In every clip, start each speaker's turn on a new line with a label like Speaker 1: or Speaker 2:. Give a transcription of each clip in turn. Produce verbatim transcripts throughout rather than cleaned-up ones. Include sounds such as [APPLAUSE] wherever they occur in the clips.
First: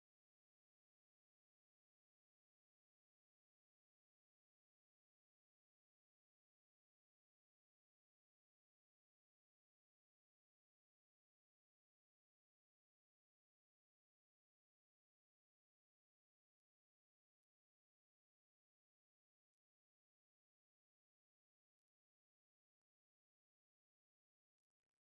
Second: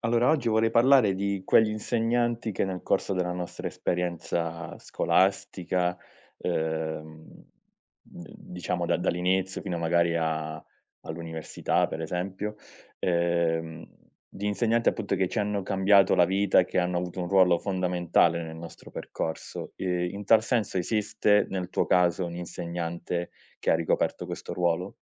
Speaker 1: Allora, oggi vorrei parlare di quegli insegnanti che nel corso della nostra esperienza scolastica, ehm, d diciamo da dall'inizio fino magari a all'università per esempio, ehm, di insegnanti appunto che ci hanno cambiato la vita e che hanno avuto un ruolo fondamentale nel nostro percorso. Ehm, in tal senso esiste nel tuo caso un insegnante che ha ricoperto questo ruolo?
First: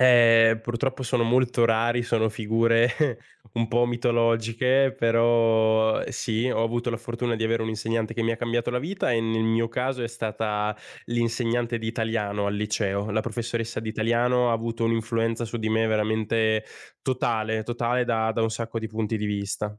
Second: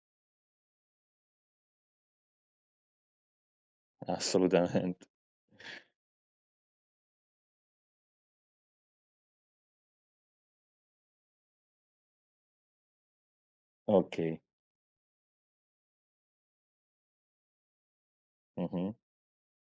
Speaker 2: Eh, purtroppo sono molto rari, sono figure [LAUGHS] un po' mitologiche,
Speaker 1: Assolutamente.
Speaker 2: però eh, sì, ho avuto la fortuna di avere un insegnante che mi ha cambiato la vita e nel mio caso è stata l'insegnante di italiano al liceo. La professoressa di
Speaker 1: Okay.
Speaker 2: italiano ha avuto un'influenza su di me veramente totale, totale da da un sacco di
Speaker 1: Mh-mh.
Speaker 2: punti di vista.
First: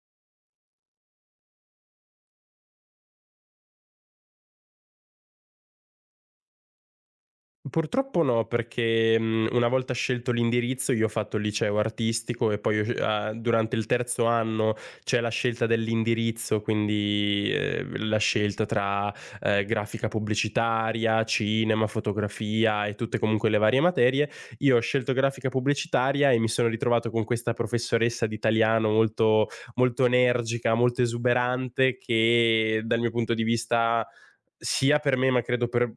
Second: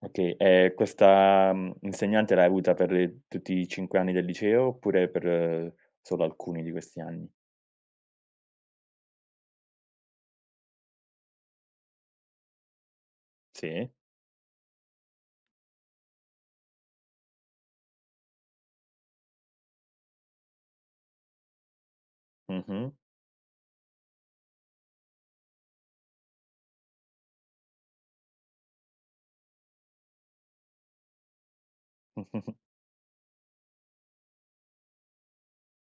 Speaker 1: Okay, ehm, questa, mhmm, insegnante l'hai avuta per eh, tutti i cinque anni del liceo oppure per eh, solo alcuni di questi anni?
Speaker 2: Purtroppo no, perché, mhmm, una volta scelto l'indirizzo io ho fatto il liceo artistico e poi ho sce uhm, durante il
Speaker 1: Sì.
Speaker 2: terzo anno c'è la scelta dell'indirizzo, quindi, ehm, la scelta tra, ehm, grafica pubblicitaria, cinema, fotografia
Speaker 1: Mh-mh.
Speaker 2: e tutte comunque le varie materie. Io ho scelto grafica pubblicitaria e mi sono ritrovato con questa professoressa di italiano molto molto energica, molto esuberante
Speaker 1: [LAUGHS]
Speaker 2: che, dal mio punto di vista, sia per me, ma credo per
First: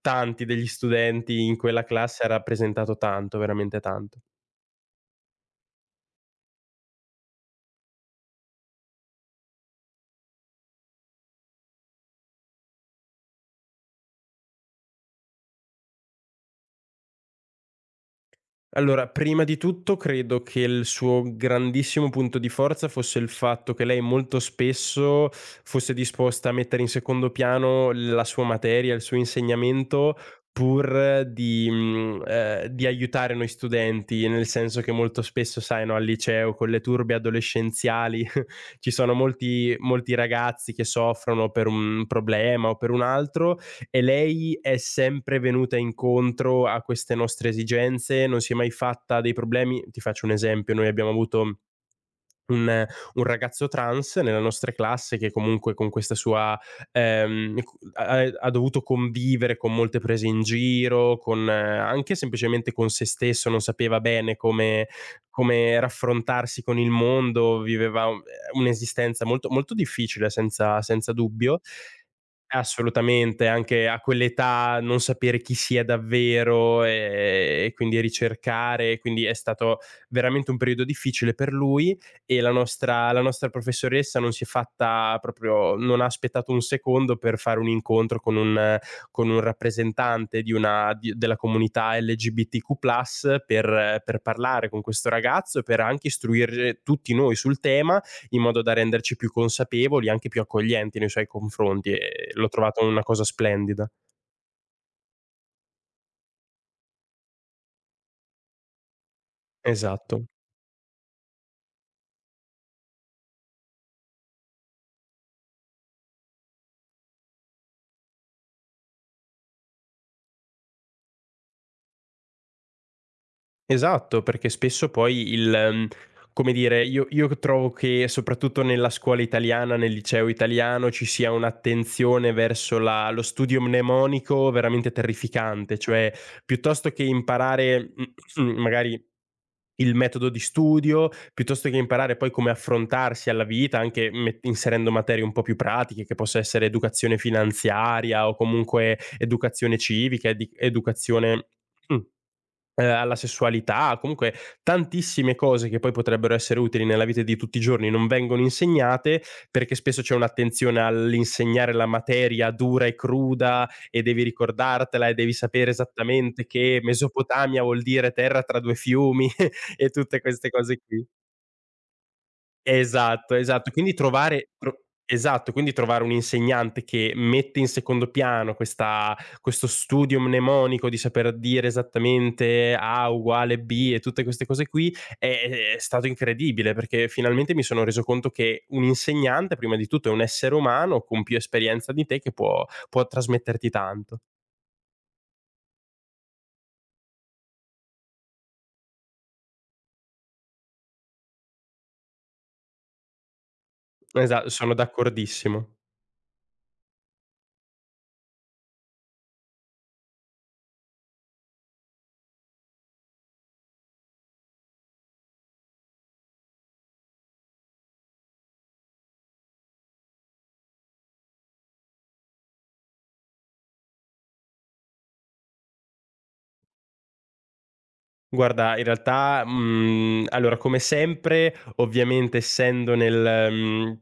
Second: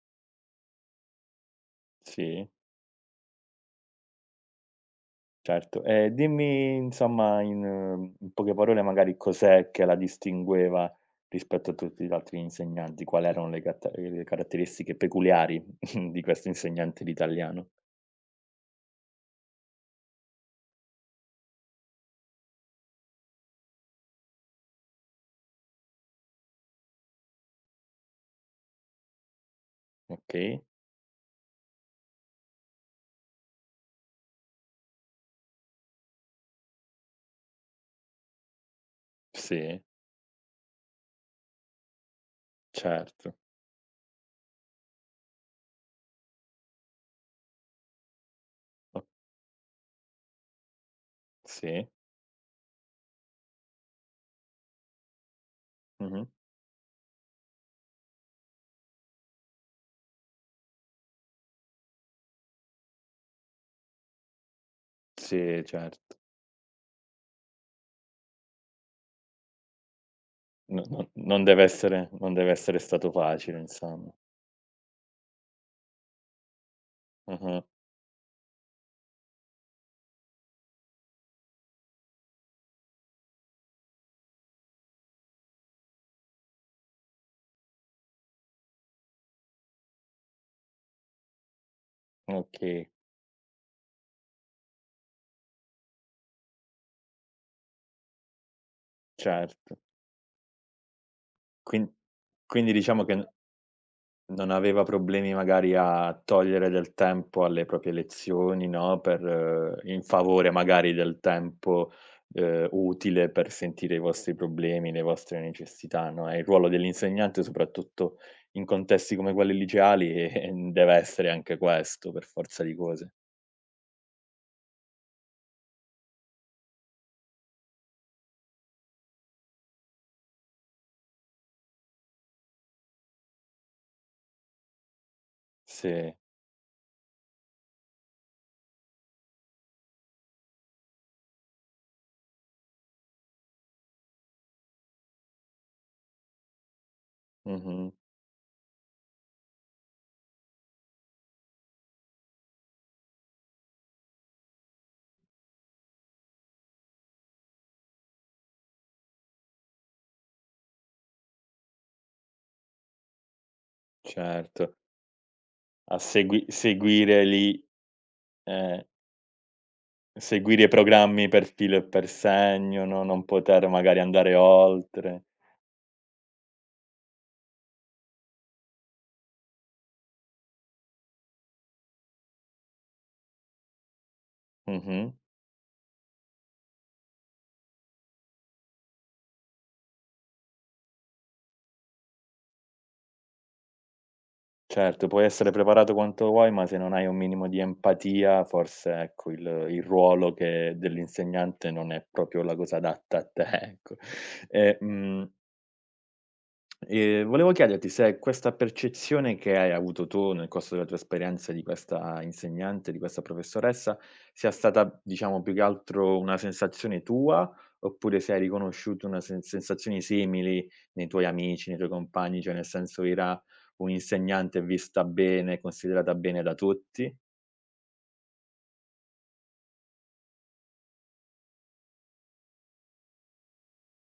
Speaker 2: tanti degli studenti in quella classe, ha
Speaker 1: Sì,
Speaker 2: rappresentato tanto, veramente tanto.
Speaker 1: certo. E dimmi insomma in eh, in poche parole magari cos'è che la distingueva rispetto a tutti gli altri insegnanti? Quali erano le catta le caratteristiche peculiari [LAUGHS] di questo insegnante di italiano?
Speaker 2: Allora, prima di tutto credo che il suo grandissimo punto di forza fosse il fatto che lei molto spesso fosse disposta a mettere in secondo piano la sua materia, il suo insegnamento,
Speaker 1: Okay,
Speaker 2: pur di, mhmm, ehm, di aiutare noi studenti, nel senso che molto spesso, sai, no, al liceo con le turbe adolescenziali [LAUGHS] ci sono molti
Speaker 1: sì,
Speaker 2: molti ragazzi che soffrono per un problema o per un
Speaker 1: certo.
Speaker 2: altro e lei è sempre venuta incontro a queste nostre esigenze, non si è mai
Speaker 1: O
Speaker 2: fatta dei problemi. Ti faccio un esempio: noi abbiamo avuto
Speaker 1: sì.
Speaker 2: un, un ragazzo trans nella nostra classe, che comunque con questa
Speaker 1: Mh-mh.
Speaker 2: sua ehm, cu- ha, ha dovuto convivere con molte prese in giro, con, eh, anche semplicemente con se stesso, non sapeva bene come,
Speaker 1: Sì,
Speaker 2: come
Speaker 1: certo.
Speaker 2: raffrontarsi con il mondo, viveva un- eh, un'esistenza molto, molto difficile, senza
Speaker 1: No no
Speaker 2: senza
Speaker 1: non
Speaker 2: dubbio.
Speaker 1: deve essere non deve essere stato
Speaker 2: Assolutamente,
Speaker 1: facile
Speaker 2: anche a
Speaker 1: insomma.
Speaker 2: quell'età non sapere chi si è davvero,
Speaker 1: Mh-mh.
Speaker 2: ehm, e quindi ricercare, quindi è stato veramente un periodo difficile per lui, e la nostra la nostra professoressa non si è fatta proprio, non ha aspettato un secondo per fare un incontro con un con un rappresentante di una di della comunità
Speaker 1: Okay,
Speaker 2: L G B T Q più, per per parlare con questo ragazzo e per anche istruire tutti noi sul tema, in modo da renderci più
Speaker 1: certo.
Speaker 2: consapevoli, anche più accoglienti nei suoi
Speaker 1: Quin
Speaker 2: confronti, e l'ho
Speaker 1: quindi
Speaker 2: trovato una
Speaker 1: diciamo che n
Speaker 2: cosa splendida.
Speaker 1: non aveva problemi magari a togliere del tempo alle proprie lezioni, no, per eh, in
Speaker 2: Esatto.
Speaker 1: favore magari del tempo, ehm, utile per sentire i vostri problemi, le vostre necessità, no, e il ruolo dell'insegnante soprattutto in contesti come quelli liceali, [LAUGHS] ehm, deve essere anche questo per forza di cose.
Speaker 2: Esatto, perché spesso poi il mhmm, come dire, io io trovo che soprattutto nella scuola italiana, nel liceo italiano, ci sia un'attenzione verso la lo studio mnemonico veramente terrificante, cioè
Speaker 1: Sì,
Speaker 2: piuttosto che imparare [CLEARS THROAT] magari il metodo di studio, piuttosto che imparare poi come affrontarsi alla vita, anche met inserendo materie un po' più pratiche, che possa essere educazione
Speaker 1: mh-mh,
Speaker 2: finanziaria o comunque educazione civica, edi educazione mh. Ehm, alla sessualità, comunque tantissime cose che poi potrebbero essere utili nella vita di tutti i giorni non vengono insegnate, perché spesso c'è un'attenzione all'insegnare la materia dura e cruda, e devi
Speaker 1: certo.
Speaker 2: ricordartela e devi sapere
Speaker 1: A segui
Speaker 2: esattamente che
Speaker 1: seguire lì
Speaker 2: Mesopotamia vuol dire terra tra due
Speaker 1: ehm,
Speaker 2: fiumi [LAUGHS] e tutte queste
Speaker 1: seguire i
Speaker 2: cose qui.
Speaker 1: programmi per filo e per segno, no, non
Speaker 2: Esatto,
Speaker 1: poter
Speaker 2: esatto. Quindi
Speaker 1: magari andare
Speaker 2: trovare tro
Speaker 1: oltre.
Speaker 2: esatto, quindi trovare un insegnante che mette in secondo piano questa questo studio mnemonico di saper dire esattamente A uguale B e tutte queste cose qui,
Speaker 1: Mh-mh.
Speaker 2: è è è stato incredibile, perché finalmente mi sono reso conto che un insegnante, prima di tutto, è un essere umano con più esperienza di te, che può può trasmetterti tanto.
Speaker 1: Certo, puoi essere preparato quanto vuoi, ma se non hai un minimo di empatia, forse ecco il il ruolo che dell'insegnante non è proprio la cosa adatta a te, [LAUGHS] ecco.
Speaker 2: Esa Sono
Speaker 1: E, mhmm
Speaker 2: d'accordissimo.
Speaker 1: Ehm, volevo chiederti se questa percezione che hai avuto tu nel corso della tua esperienza di questa insegnante, di questa professoressa, sia stata diciamo più che altro una sensazione tua, oppure se hai riconosciuto una sen sensazioni simili nei tuoi amici, nei tuoi compagni, cioè nel senso era un'insegnante vista bene, considerata bene da tutti?
Speaker 2: Guarda, in realtà, mhmm, allora, come sempre, ovviamente essendo nel mhmm,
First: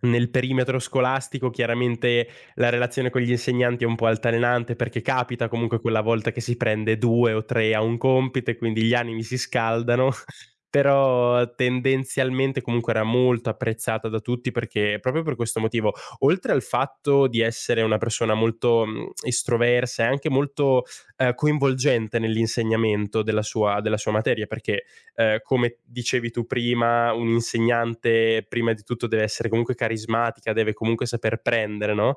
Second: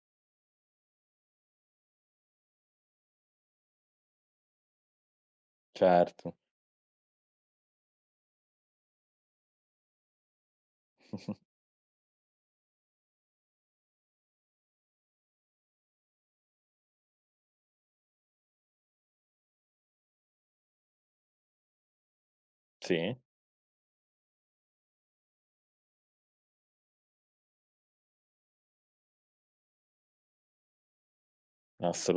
Speaker 2: nel perimetro scolastico, chiaramente la relazione con gli insegnanti è un po' altalenante, perché capita comunque quella volta
Speaker 1: Certo.
Speaker 2: che si prende due o tre a un compito e quindi gli animi si scaldano, [LAUGHS] però
Speaker 1: [LAUGHS]
Speaker 2: tendenzialmente comunque era molto apprezzata da tutti, perché proprio per questo motivo, oltre al fatto di essere una persona molto, mhmm, estroversa e anche molto ehm, coinvolgente
Speaker 1: Sì,
Speaker 2: nell'insegnamento della sua della sua materia, perché, ehm, come dicevi tu prima, un'insegnante prima di tutto deve essere comunque carismatica, deve comunque saper prendere, no,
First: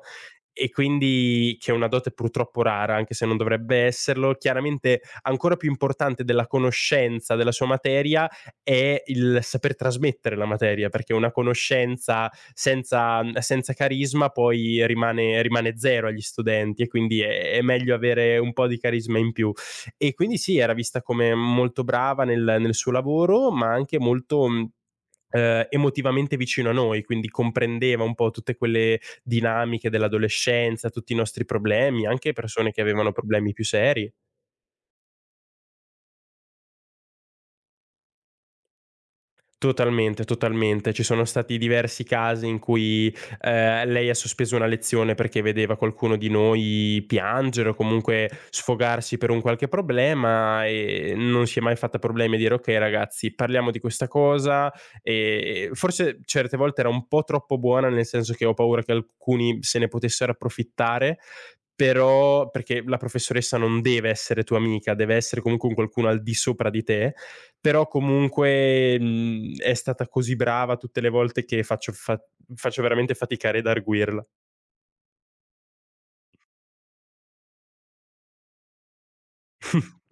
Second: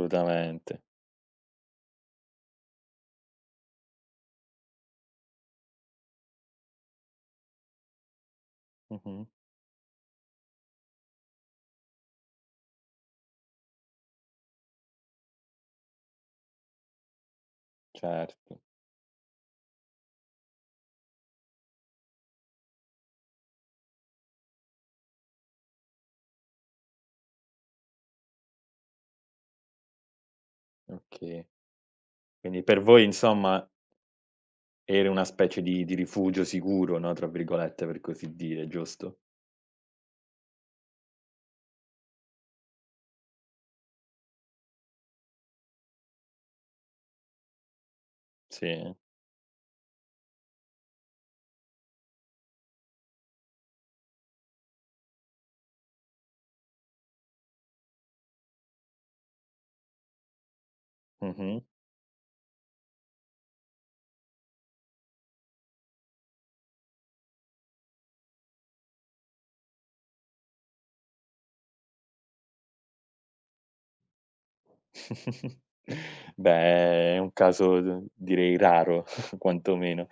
Speaker 2: e quindi, che è una dote purtroppo rara, anche se non dovrebbe esserlo, chiaramente ancora più importante della conoscenza della sua materia è
Speaker 1: Mh-mh.
Speaker 2: il saper trasmettere la materia, perché una conoscenza senza, senza carisma poi rimane, rimane zero agli studenti, e quindi è, è meglio avere un
Speaker 1: Certo,
Speaker 2: po' di carisma in più. E quindi sì, era vista come molto brava nel, nel suo lavoro, ma anche molto mh, eh, emotivamente vicino a noi, quindi comprendeva un po' tutte quelle dinamiche dell'adolescenza, tutti i nostri
Speaker 1: okay.
Speaker 2: problemi, anche
Speaker 1: Quindi
Speaker 2: persone che
Speaker 1: per voi
Speaker 2: avevano problemi più
Speaker 1: insomma
Speaker 2: seri.
Speaker 1: era una specie di di "rifugio sicuro", no, tra virgolette, per così dire, giusto?
Speaker 2: Totalmente, totalmente. Ci sono stati diversi casi in cui, ehm, lei ha sospeso una lezione perché vedeva qualcuno di noi piangere o comunque
Speaker 1: Sì.
Speaker 2: sfogarsi per un qualche problema, ehm, non si è mai fatta problemi a dire: "Okay ragazzi, parliamo di questa cosa", ehm, forse certe volte era un po' troppo buona, nel senso che ho paura che alcuni se ne potessero approfittare,
Speaker 1: Mh-mh.
Speaker 2: però, perché la professoressa non deve essere tua amica, deve essere comunque un qualcuno al di sopra di te, però comunque, mhmm, è stata così brava tutte le volte, che faccio fa faccio veramente fatica ad arguirla,
Speaker 1: [LAUGHS] Beh, è un caso d direi raro [LAUGHS]
Speaker 2: [LAUGHS]
Speaker 1: quantomeno.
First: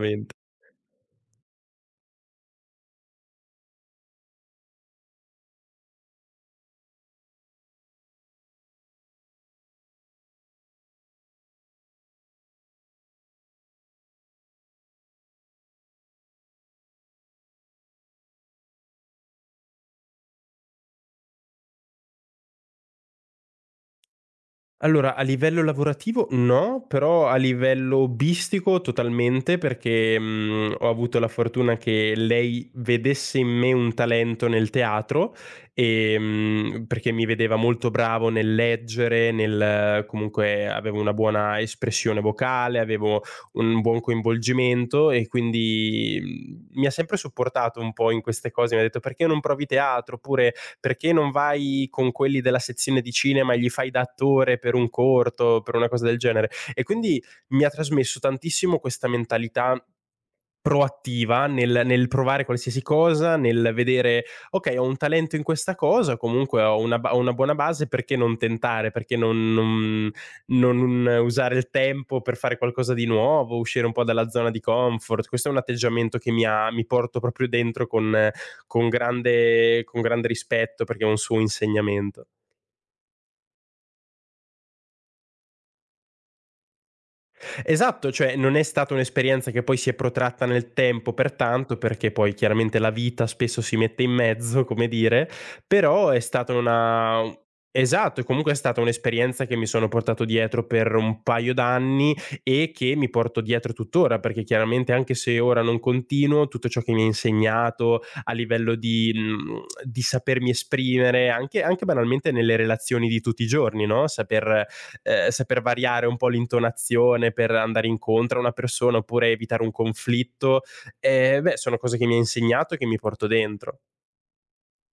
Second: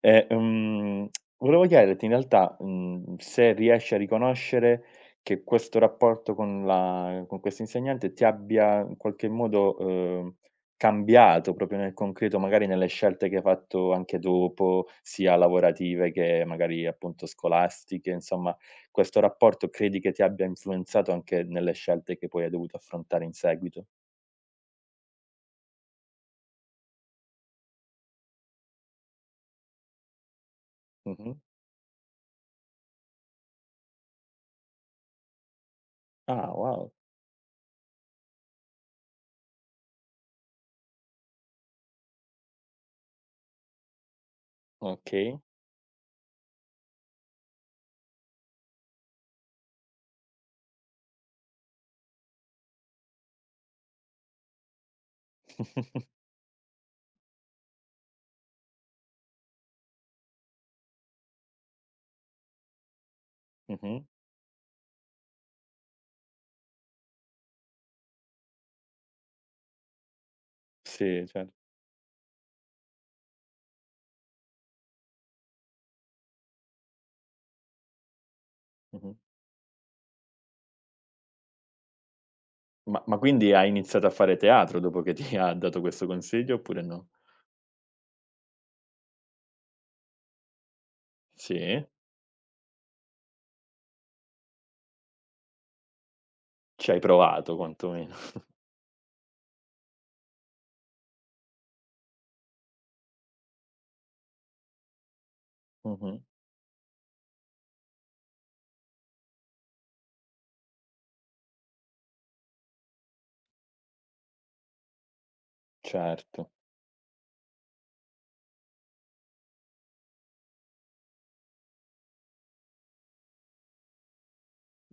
Speaker 1: E, mhmm, volevo chiederti in realtà, mhmm, se riesci a riconoscere che questo rapporto con la con questa insegnante ti abbia in qualche modo, uhm, cambiato proprio nel concreto, magari nelle scelte che hai fatto anche dopo, sia lavorative che magari appunto scolastiche, insomma, questo rapporto credi che ti abbia influenzato anche nelle scelte che poi hai dovuto affrontare in seguito?
Speaker 2: Allora, a livello lavorativo no, però a livello hobbistico totalmente, perché, mhmm, ho avuto la
Speaker 1: Mh-mh.
Speaker 2: fortuna che lei vedesse in me un talento nel teatro,
Speaker 1: Ah,
Speaker 2: ehm,
Speaker 1: wow,
Speaker 2: perché mi vedeva molto bravo nel leggere, nel comunque avevo una buona espressione vocale, avevo un buon coinvolgimento, e
Speaker 1: okay.
Speaker 2: quindi, mhmm, mi ha sempre supportato un po' in queste cose, mi ha detto: "Perché non provi teatro?" Oppure: "Perché non vai con quelli della sezione di cinema e gli fai da attore per un corto, per una cosa del
Speaker 1: [LAUGHS]
Speaker 2: genere?" E quindi mi ha trasmesso tantissimo questa mentalità proattiva nel nel provare qualsiasi cosa, nel
Speaker 1: Mh-mh.
Speaker 2: vedere: "Okay, ho un talento in questa cosa, comunque ho una ba ho una buona base, perché non tentare? Perché non non non
Speaker 1: Sì, certo.
Speaker 2: usare il tempo per fare qualcosa di nuovo, uscire un po' dalla zona di comfort?" Questo è un atteggiamento che mi ha mi porto proprio dentro con con
Speaker 1: Mh-mh.
Speaker 2: grande con grande rispetto, perché è un suo insegnamento.
Speaker 1: Ma ma quindi hai iniziato a fare teatro dopo che ti ha dato questo consiglio oppure no?
Speaker 2: Esatto, cioè non è stata un'esperienza che poi si è protratta nel tempo pertanto,
Speaker 1: Sì?
Speaker 2: perché poi chiaramente la vita spesso si mette in mezzo, come dire, però è stata
Speaker 1: Ci hai
Speaker 2: una u
Speaker 1: provato quantomeno.
Speaker 2: esatto, e comunque è stata un'esperienza che mi sono portato dietro per un paio d'anni, e che mi porto dietro tuttora, perché chiaramente, anche se ora non
Speaker 1: Mh-mh.
Speaker 2: continuo, tutto ciò che mi ha insegnato a livello di mhmm, di sapermi esprimere, anche anche banalmente nelle relazioni di tutti i giorni, no, saper ehm, saper variare un po'
Speaker 1: Certo.
Speaker 2: l'intonazione per andare incontro a una persona, oppure evitare un conflitto. Ehm, beh, sono cose che mi ha insegnato e che mi porto dentro.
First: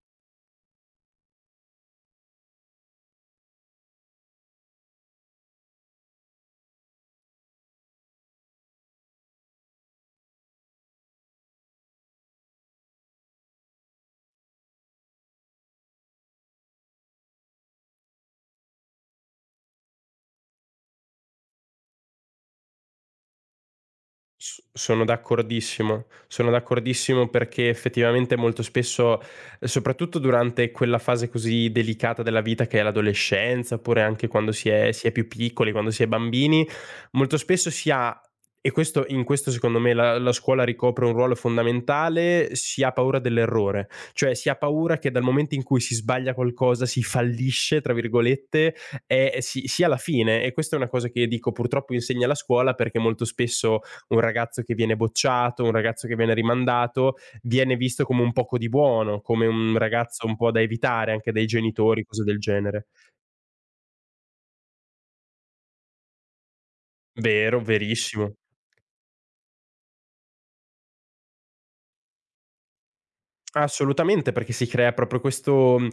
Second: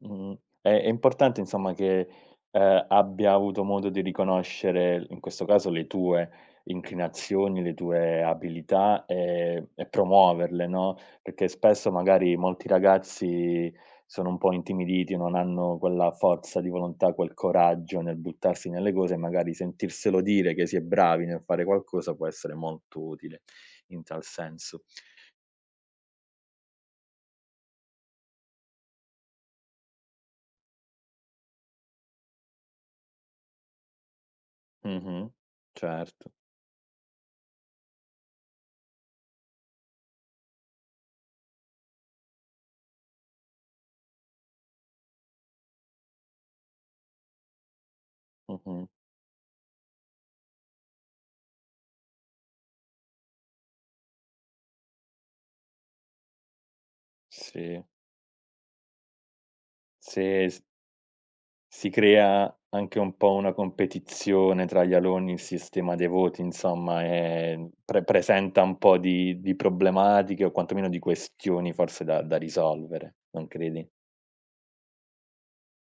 Speaker 1: Mh-mh. È è importante insomma che, ehm, abbia avuto modo di riconoscere, in questo caso, le tue inclinazioni, le tue abilità, ehm, e promuoverle, no, perché spesso magari molti ragazzi sono un po' intimiditi, non hanno quella forza di volontà, quel coraggio nel buttarsi nelle cose e magari sentirselo dire che si è bravi nel fare qualcosa può essere molto utile in tal
Speaker 2: S
Speaker 1: senso.
Speaker 2: Sono d'accordissimo. Sono d'accordissimo, perché effettivamente molto spesso, eh, soprattutto durante quella fase così delicata della vita che è l'adolescenza, oppure anche quando si è si è più
Speaker 1: Mh-mh.
Speaker 2: piccoli, quando si è
Speaker 1: Certo.
Speaker 2: bambini, molto spesso si ha, e questo, in questo secondo me la la scuola ricopre un ruolo fondamentale, si ha paura dell'errore. Cioè si ha paura che dal momento in cui si sbaglia qualcosa, si "fallisce" tra virgolette,
Speaker 1: Mh-mh.
Speaker 2: ehm, si sia la fine, e questa è una cosa che, dico purtroppo, insegna la scuola, perché molto spesso un ragazzo che viene bocciato, un ragazzo che viene rimandato, viene
Speaker 1: Sì.
Speaker 2: visto come un poco di buono, come un
Speaker 1: Sì,
Speaker 2: ragazzo un po'
Speaker 1: s
Speaker 2: da evitare anche dai
Speaker 1: si
Speaker 2: genitori, cose del
Speaker 1: crea
Speaker 2: genere.
Speaker 1: anche un po' una competizione tra gli alunni, il sistema dei voti, insomma,
Speaker 2: Vero,
Speaker 1: ehm, pre
Speaker 2: verissimo.
Speaker 1: presenta un po' di di problematiche o quantomeno di questioni forse da da risolvere, non credi?
Speaker 2: Assolutamente, perché si crea proprio questo, mhmm,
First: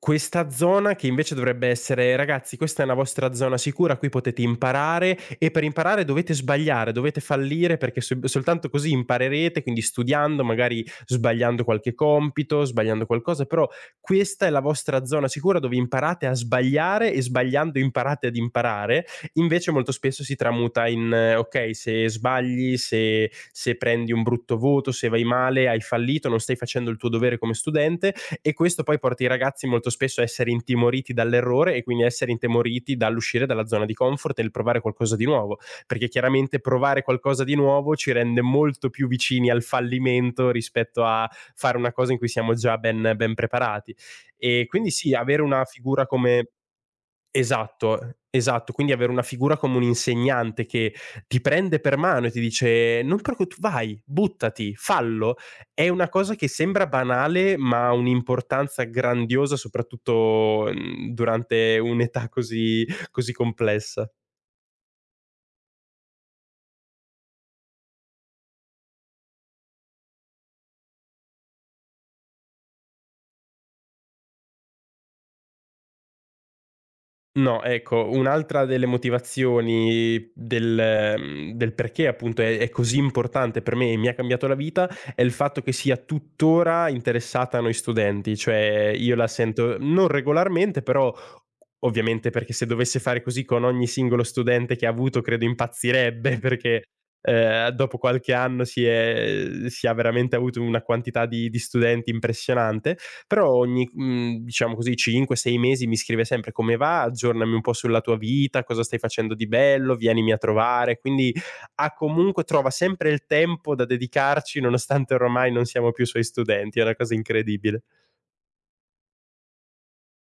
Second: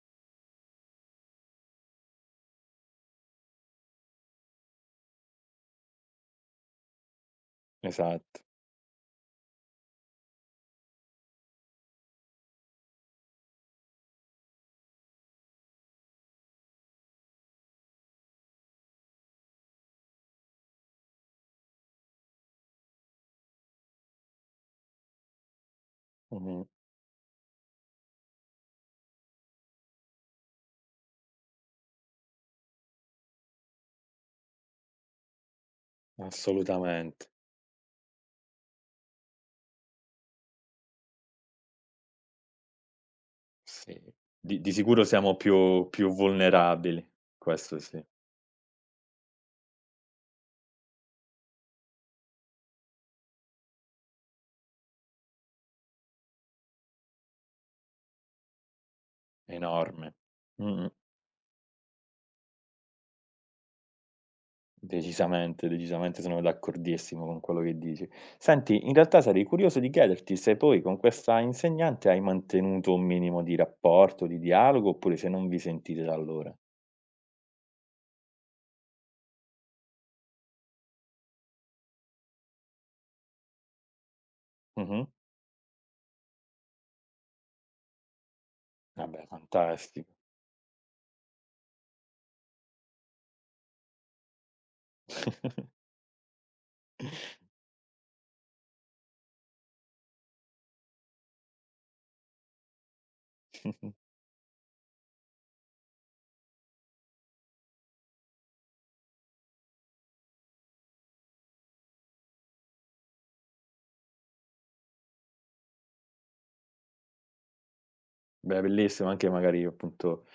Speaker 2: questa zona che invece dovrebbe essere: "Ragazzi, questa è una vostra zona sicura, qui potete imparare e per imparare dovete sbagliare, dovete fallire perché sol
Speaker 1: Esatto.
Speaker 2: soltanto così imparerete", quindi studiando, magari sbagliando qualche compito, sbagliando qualcosa, però questa è la vostra zona sicura, dove imparate a sbagliare e sbagliando imparate ad imparare. Invece molto spesso si tramuta in: eh, okay, se sbagli, se se prendi un brutto voto, se vai male, hai fallito, non stai
Speaker 1: Mh-mh.
Speaker 2: facendo il tuo dovere come studente, e questo poi porta i ragazzi molto spesso a essere intimoriti dall'errore, e quindi a essere intimoriti dall'uscire dalla zona di comfort e il provare qualcosa di nuovo, perché chiaramente provare
Speaker 1: Assolutamente.
Speaker 2: qualcosa di nuovo ci rende molto più vicini al fallimento rispetto a fare una cosa in cui siamo già ben ben preparati.
Speaker 1: Sì. Di
Speaker 2: E
Speaker 1: di
Speaker 2: quindi
Speaker 1: sicuro
Speaker 2: sì,
Speaker 1: siamo
Speaker 2: avere una
Speaker 1: più
Speaker 2: figura
Speaker 1: più
Speaker 2: come...
Speaker 1: vulnerabili, questo sì,
Speaker 2: Esatto, esatto. Quindi avere una figura come un insegnante che ti prende per mano e ti dice: "Non preoccu vai, buttati, fallo", è una cosa che sembra banale, ma ha un'importanza grandiosa
Speaker 1: enorme.
Speaker 2: soprattutto,
Speaker 1: Mh-mh.
Speaker 2: mhmm, durante un'età così, così complessa.
Speaker 1: Decisamente, decisamente sono d'accordissimo con quello che dici. Senti, in realtà sarei curioso di chiederti se poi con questa insegnante hai mantenuto un minimo di rapporto, di dialogo, oppure se non vi sentite da allora.
Speaker 2: No, ecco, un'altra delle motivazioni del mhmm, del perché appunto è è così importante per me e mi ha cambiato la vita,
Speaker 1: Mh-mh.
Speaker 2: è il fatto che sia tuttora interessata a noi studenti, cioè io
Speaker 1: Vabbè,
Speaker 2: la sento non
Speaker 1: fantastico.
Speaker 2: regolarmente, però ovviamente, perché se dovesse fare così con ogni singolo studente che ha avuto credo
Speaker 1: [LAUGHS]
Speaker 2: impazzirebbe, [LAUGHS] perché, ehm, dopo qualche anno si è si ha veramente avuto una quantità di di studenti impressionante, però ogni, mhmm, diciamo così, cinque, sei mesi mi scrive sempre: "Come va? Aggiornami un po' sulla tua vita, cosa stai facendo di bello, vienimi a trovare." Quindi ha comunque trova sempre il tempo da dedicarci, nonostante ormai non siamo più suoi studenti, è una cosa incredibile.
Speaker 1: Beh, bellissimo anche magari appunto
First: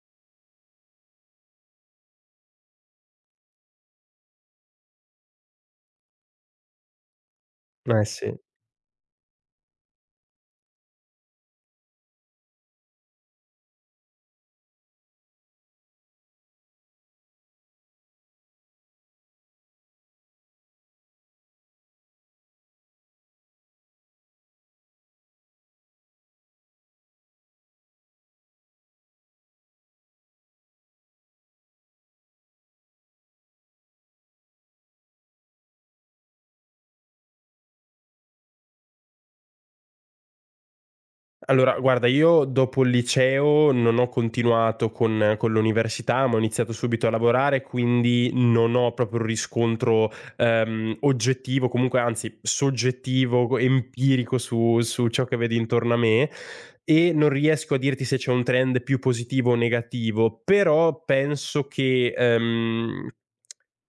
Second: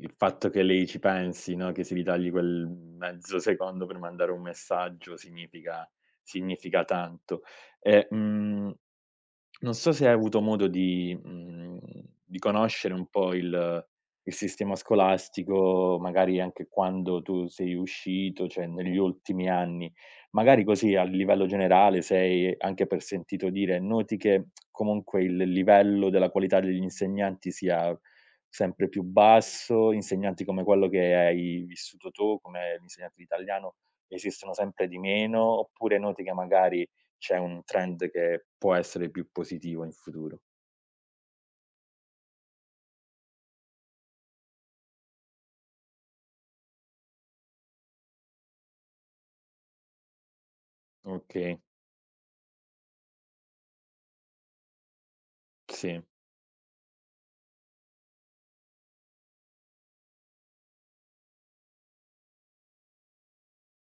Speaker 1: il fatto che lei ci pensi, no, che se li tagli quel mezzo secondo per mandare un messaggio significa significa tanto.
Speaker 2: Eh
Speaker 1: E,
Speaker 2: sì.
Speaker 1: mhmm, Non so se hai avuto modo di mhmm, di conoscere un po' il il sistema scolastico, magari anche quando tu sei uscito, cioè negli ultimi anni. Magari così a livello generale se hai anche per sentito dire, noti che comunque il livello della qualità degli insegnanti sia sempre più basso, insegnanti come quello che hai vissuto tu, come l'insegnante di italiano, esistono sempre di meno, oppure noti che magari c'è un trend che può essere più positivo in futuro.
Speaker 2: Allora, guarda, io dopo il liceo non ho continuato con con l'università, ma ho iniziato subito a lavorare, quindi non ho proprio un riscontro, ehm,
Speaker 1: Okay,
Speaker 2: oggettivo, comunque anzi soggettivo, co empirico, su su ciò che vedo intorno a
Speaker 1: sì.
Speaker 2: me, e non riesco a dirti se c'è un trend più positivo o negativo, però penso che, ehm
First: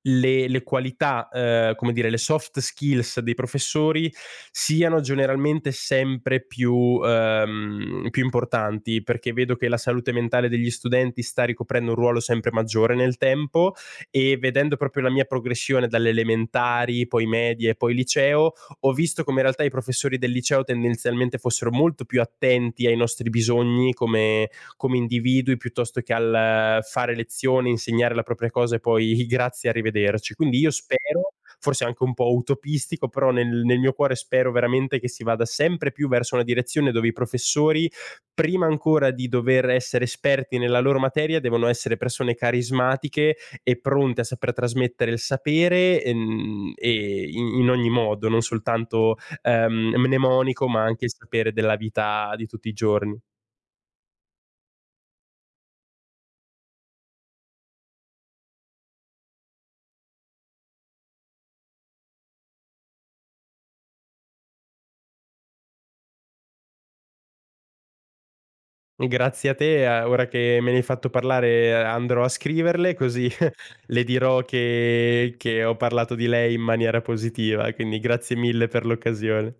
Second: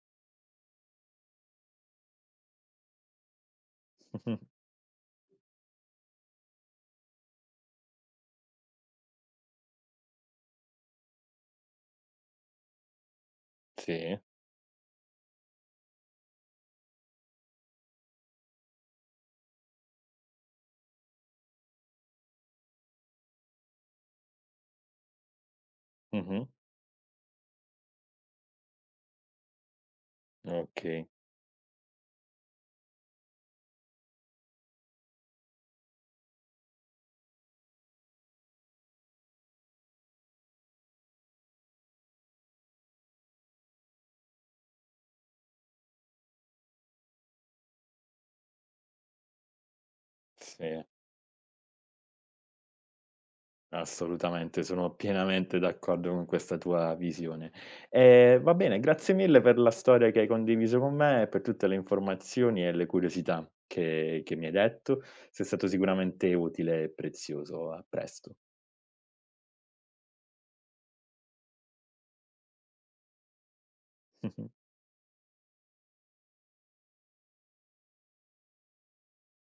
Speaker 2: le le qualità, ehm, come dire, le soft skills dei professori
Speaker 1: [LAUGHS] Mh-mh.
Speaker 2: siano generalmente sempre più ehm, più importanti, perché vedo che la salute mentale degli studenti sta ricoprendo un ruolo sempre maggiore nel tempo,
Speaker 1: Sì.
Speaker 2: e vedendo proprio la mia progressione dalle elementari, poi medie, poi liceo, ho visto come in realtà i professori del liceo tendenzialmente fossero molto più attenti ai nostri bisogni come come individui, piuttosto che
Speaker 1: Mh-mh.
Speaker 2: al eh, fare lezione, insegnare la propria cosa e poi [LAUGHS] grazie, arrivederci. Quindi io
Speaker 1: Okay,
Speaker 2: spero, forse anche un po' utopistico, però nel, nel mio cuore spero veramente che si vada sempre più verso una direzione dove i professori, prima ancora di dover essere esperti nella loro materia, devono essere persone carismatiche e pronte a saper trasmettere il sapere, ehm, e in, in ogni modo, non soltanto ehm, mnemonico, ma
Speaker 1: sì,
Speaker 2: anche il sapere della vita di tutti i giorni.
Speaker 1: assolutamente, sono pienamente d'accordo con questa tua visione. Ehm, va bene, grazie mille per la storia che hai condiviso con me e per tutte le informazioni e le curiosità che che mi hai detto. Sei stato sicuramente utile e prezioso. A presto.
Speaker 2: Grazie a te, a ora che me ne hai fatto parlare, eh, andrò a scriverle, così [LAUGHS] le dirò
Speaker 1: [LAUGHS]
Speaker 2: che che ho parlato di lei in maniera positiva, quindi grazie mille per l'occasione.